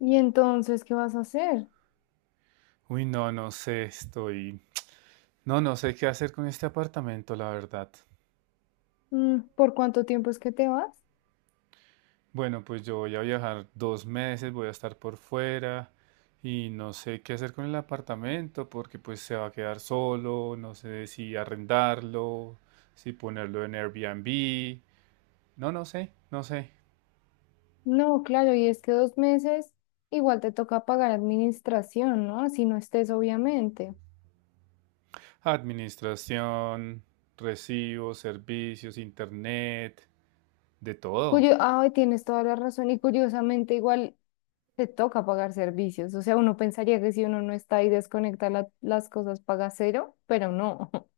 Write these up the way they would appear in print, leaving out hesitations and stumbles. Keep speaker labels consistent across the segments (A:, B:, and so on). A: Y entonces, ¿qué vas a hacer?
B: Uy, no, no sé, No, no sé qué hacer con este apartamento, la verdad.
A: Mm, ¿Por cuánto tiempo es que te vas?
B: Bueno, pues yo voy a viajar 2 meses, voy a estar por fuera y no sé qué hacer con el apartamento porque pues se va a quedar solo, no sé si arrendarlo, si ponerlo en Airbnb. No, no sé, no sé.
A: No, claro, y es que 2 meses igual te toca pagar administración, ¿no? Si no estés, obviamente.
B: Administración, recibos, servicios, internet, de todo.
A: Cuyo, ay, tienes toda la razón. Y curiosamente, igual te toca pagar servicios. O sea, uno pensaría que si uno no está y desconecta las cosas, paga cero, pero no.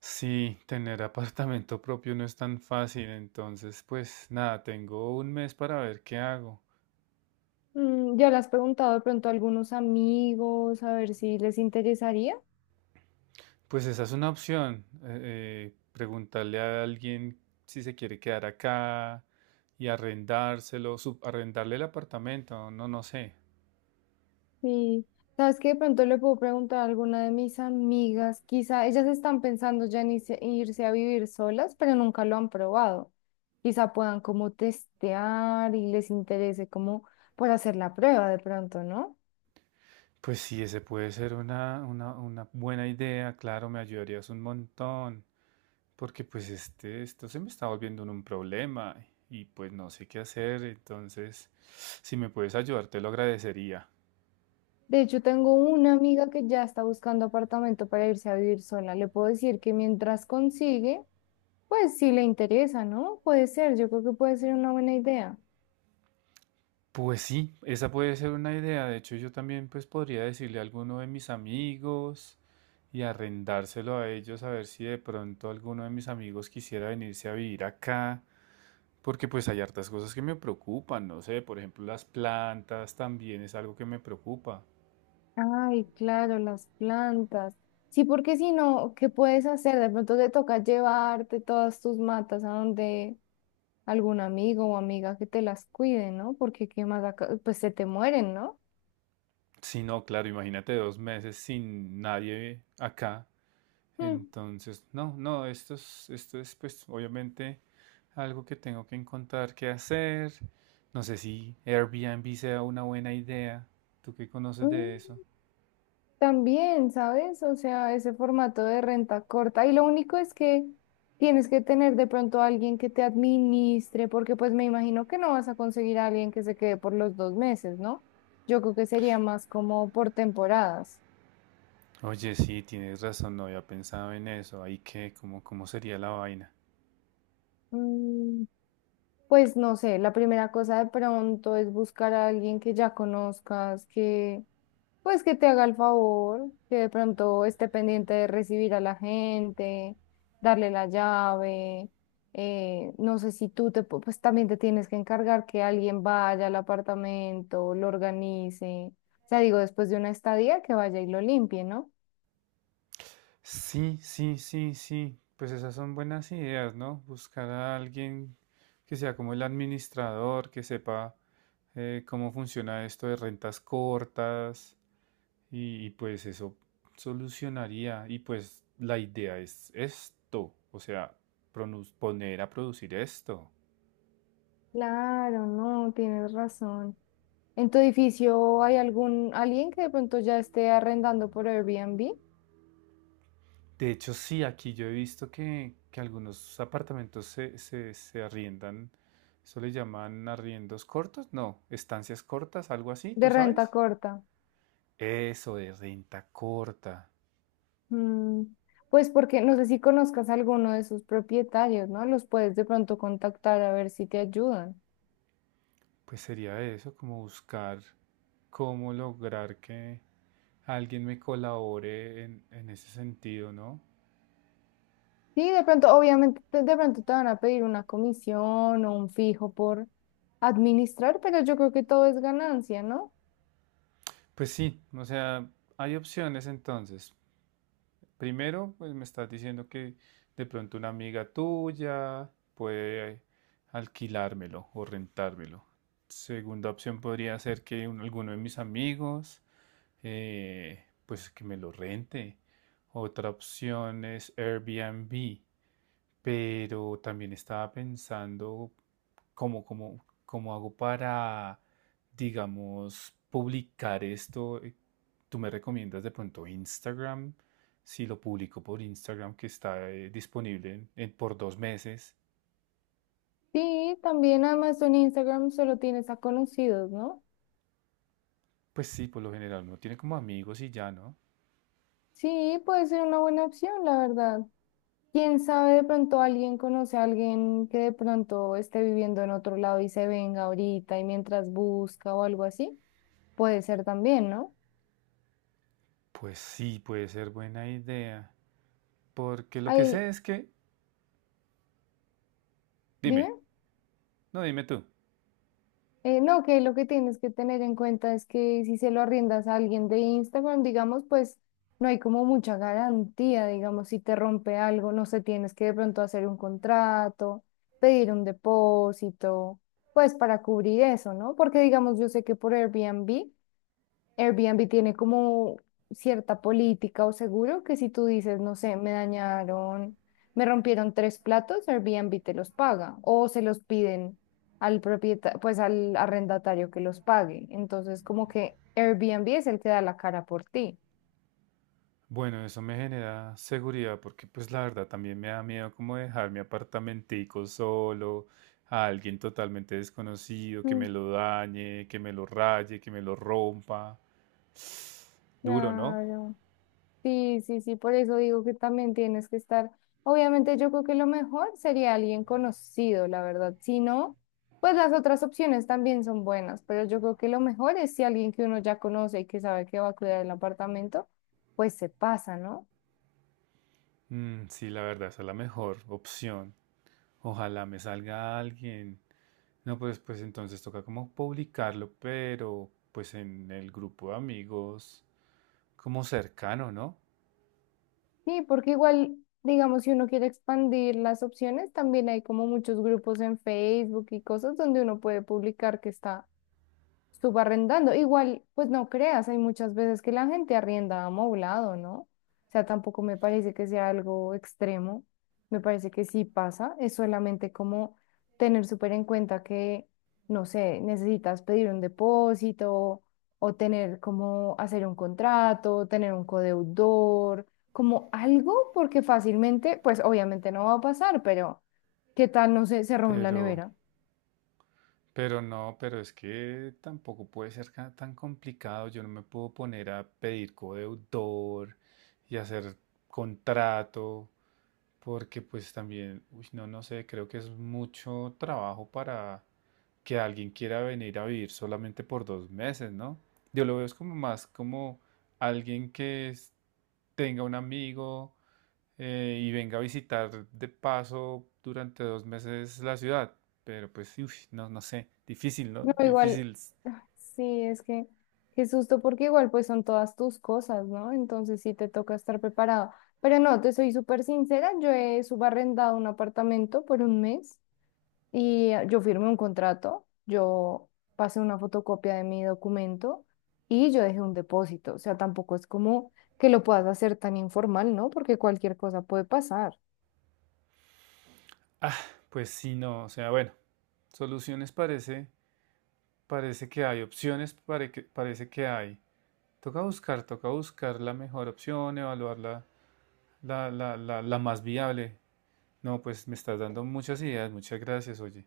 B: Sí, tener apartamento propio no es tan fácil, entonces pues nada, tengo un mes para ver qué hago.
A: Mm, ya le has preguntado de pronto a algunos amigos a ver si les interesaría.
B: Pues esa es una opción, preguntarle a alguien si se quiere quedar acá y arrendárselo, subarrendarle el apartamento, no, no sé.
A: Sí, sabes que de pronto le puedo preguntar a alguna de mis amigas, quizá ellas están pensando ya en irse a vivir solas, pero nunca lo han probado. Quizá puedan como testear y les interese como por hacer la prueba de pronto, ¿no?
B: Pues sí, ese puede ser una buena idea, claro, me ayudarías un montón. Porque pues esto se me está volviendo un problema y pues no sé qué hacer, entonces si me puedes ayudar te lo agradecería.
A: De hecho, tengo una amiga que ya está buscando apartamento para irse a vivir sola. Le puedo decir que mientras consigue, pues si le interesa, ¿no? Puede ser, yo creo que puede ser una buena idea.
B: Pues sí, esa puede ser una idea. De hecho, yo también pues podría decirle a alguno de mis amigos y arrendárselo a ellos a ver si de pronto alguno de mis amigos quisiera venirse a vivir acá. Porque pues hay hartas cosas que me preocupan, no sé, por ejemplo las plantas también es algo que me preocupa.
A: Ay, claro, las plantas. Sí, porque si no, ¿qué puedes hacer? De pronto te toca llevarte todas tus matas a donde algún amigo o amiga que te las cuide, ¿no? Porque qué más acá, pues se te mueren, ¿no?
B: Si no, claro, imagínate 2 meses sin nadie acá.
A: Mm.
B: Entonces, no, no, esto es pues obviamente algo que tengo que encontrar qué hacer. No sé si Airbnb sea una buena idea. ¿Tú qué conoces de
A: Mm,
B: eso?
A: También, ¿sabes? O sea, ese formato de renta corta. Y lo único es que tienes que tener de pronto a alguien que te administre, porque pues me imagino que no vas a conseguir a alguien que se quede por los 2 meses, ¿no? Yo creo que sería más como por temporadas.
B: Oye, sí, tienes razón, no había pensado en eso. Ahí qué, cómo sería la vaina.
A: Mm, Pues no sé, la primera cosa de pronto es buscar a alguien que ya conozcas, que pues que te haga el favor, que de pronto esté pendiente de recibir a la gente, darle la llave. No sé si tú pues también te tienes que encargar que alguien vaya al apartamento, lo organice. O sea, digo, después de una estadía que vaya y lo limpie, ¿no?
B: Sí, sí, sí, sí. Pues esas son buenas ideas, ¿no? Buscar a alguien que sea como el administrador, que sepa cómo funciona esto de rentas cortas. Y pues eso solucionaría. Y pues la idea es esto, o sea, poner a producir esto.
A: Claro, no, tienes razón. ¿En tu edificio hay algún alguien que de pronto ya esté arrendando por Airbnb
B: De hecho, sí, aquí yo he visto que algunos apartamentos se arriendan. Eso le llaman arriendos cortos, no, estancias cortas, algo así,
A: de
B: ¿tú
A: renta
B: sabes?
A: corta?
B: Eso de renta corta.
A: Mm, pues porque no sé si conozcas a alguno de sus propietarios, ¿no? Los puedes de pronto contactar a ver si te ayudan.
B: Pues sería eso, como buscar cómo lograr que alguien me colabore en ese sentido, ¿no?
A: Sí, de pronto, obviamente, de pronto te van a pedir una comisión o un fijo por administrar, pero yo creo que todo es ganancia, ¿no?
B: Pues sí, o sea, hay opciones entonces. Primero, pues me estás diciendo que de pronto una amiga tuya puede alquilármelo o rentármelo. Segunda opción podría ser que alguno de mis amigos, pues que me lo rente. Otra opción es Airbnb, pero también estaba pensando cómo hago para, digamos, publicar esto. ¿Tú me recomiendas de pronto Instagram? Si lo publico por Instagram, que está disponible por 2 meses.
A: Sí, también además en Instagram solo tienes a conocidos, ¿no?
B: Pues sí, por lo general uno tiene como amigos y ya, ¿no?
A: Sí, puede ser una buena opción, la verdad. ¿Quién sabe de pronto alguien conoce a alguien que de pronto esté viviendo en otro lado y se venga ahorita y mientras busca o algo así? Puede ser también, ¿no?
B: Pues sí, puede ser buena idea. Porque lo que
A: Ay,
B: sé es que... Dime,
A: dime.
B: no, dime tú.
A: No, que lo que tienes que tener en cuenta es que si se lo arriendas a alguien de Instagram, digamos, pues no hay como mucha garantía, digamos, si te rompe algo, no sé, tienes que de pronto hacer un contrato, pedir un depósito, pues para cubrir eso, ¿no? Porque digamos, yo sé que por Airbnb tiene como cierta política o seguro que si tú dices, no sé, me dañaron, me rompieron 3 platos, Airbnb te los paga o se los piden al propietario, pues al arrendatario que los pague. Entonces, como que Airbnb es el que da la cara por ti.
B: Bueno, eso me genera seguridad porque pues la verdad también me da miedo como dejar mi apartamentico solo a alguien totalmente desconocido, que me
A: Mm,
B: lo dañe, que me lo raye, que me lo rompa. Duro, ¿no?
A: Claro. Sí, sí, sí, por eso digo que también tienes que estar. Obviamente yo creo que lo mejor sería alguien conocido, la verdad. Si no, pues las otras opciones también son buenas, pero yo creo que lo mejor es si alguien que uno ya conoce y que sabe que va a cuidar el apartamento, pues se pasa, ¿no?
B: Mm, sí, la verdad, esa es la mejor opción. Ojalá me salga alguien. No, pues entonces toca como publicarlo, pero pues en el grupo de amigos, como cercano, ¿no?
A: Sí, porque igual, digamos, si uno quiere expandir las opciones, también hay como muchos grupos en Facebook y cosas donde uno puede publicar que está subarrendando. Igual, pues no creas, hay muchas veces que la gente arrienda amoblado, ¿no? O sea, tampoco me parece que sea algo extremo. Me parece que sí pasa. Es solamente como tener súper en cuenta que, no sé, necesitas pedir un depósito o tener como hacer un contrato, tener un codeudor, como algo, porque fácilmente, pues obviamente no va a pasar, pero ¿qué tal, no sé, se roben la
B: Pero...
A: nevera?
B: Pero no, pero es que tampoco puede ser tan complicado. Yo no me puedo poner a pedir codeudor y hacer contrato, porque pues también, uy, no, no sé, creo que es mucho trabajo para que alguien quiera venir a vivir solamente por 2 meses, ¿no? Yo lo veo es como más como alguien que tenga un amigo, y venga a visitar de paso durante 2 meses la ciudad. Pero pues, uf, no, no sé, difícil, ¿no?
A: No, igual,
B: Difícil.
A: ah, sí, es que qué susto, porque igual pues son todas tus cosas, ¿no? Entonces sí te toca estar preparado. Pero no, te soy súper sincera, yo he subarrendado un apartamento por un mes y yo firmé un contrato, yo pasé una fotocopia de mi documento y yo dejé un depósito. O sea, tampoco es como que lo puedas hacer tan informal, ¿no? Porque cualquier cosa puede pasar.
B: Ah, pues sí, no, o sea, bueno, soluciones parece que hay, opciones parece que hay. Toca buscar la mejor opción, evaluar la más viable. No, pues me estás dando muchas ideas, muchas gracias, oye.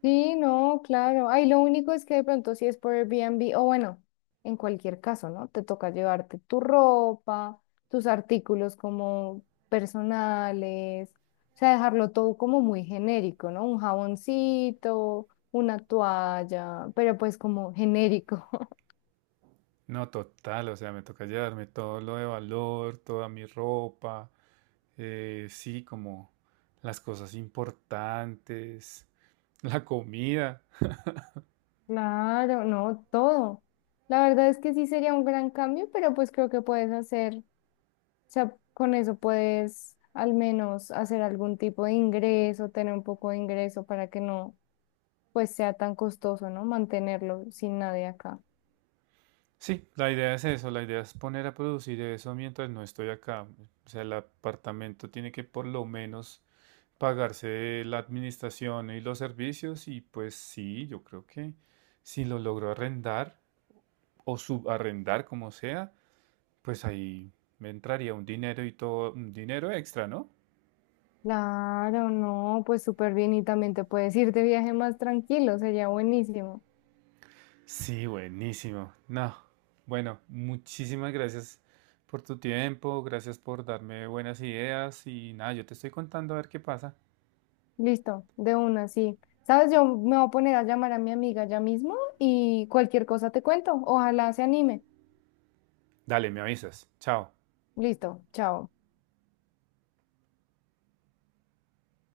A: Sí, no, claro. Ay, lo único es que de pronto si es por Airbnb, o bueno, en cualquier caso, ¿no? Te toca llevarte tu ropa, tus artículos como personales, o sea, dejarlo todo como muy genérico, ¿no? Un jaboncito, una toalla, pero pues como genérico.
B: No, total, o sea, me toca llevarme todo lo de valor, toda mi ropa, sí, como las cosas importantes, la comida.
A: Claro, no, todo. La verdad es que sí sería un gran cambio, pero pues creo que puedes hacer. O sea, con eso puedes al menos hacer algún tipo de ingreso, tener un poco de ingreso para que no, pues sea tan costoso, ¿no? Mantenerlo sin nadie acá.
B: Sí, la idea es eso, la idea es poner a producir eso mientras no estoy acá. O sea, el apartamento tiene que por lo menos pagarse la administración y los servicios y pues sí, yo creo que si lo logro arrendar o subarrendar como sea, pues ahí me entraría un dinero y todo, un dinero extra, ¿no?
A: Claro, no, pues súper bien y también te puedes ir de viaje más tranquilo, sería buenísimo.
B: Sí, buenísimo. No, bueno, muchísimas gracias por tu tiempo, gracias por darme buenas ideas y nada, yo te estoy contando a ver qué pasa.
A: Listo, de una, sí. ¿Sabes? Yo me voy a poner a llamar a mi amiga ya mismo y cualquier cosa te cuento. Ojalá se anime.
B: Dale, me avisas. Chao.
A: Listo, chao.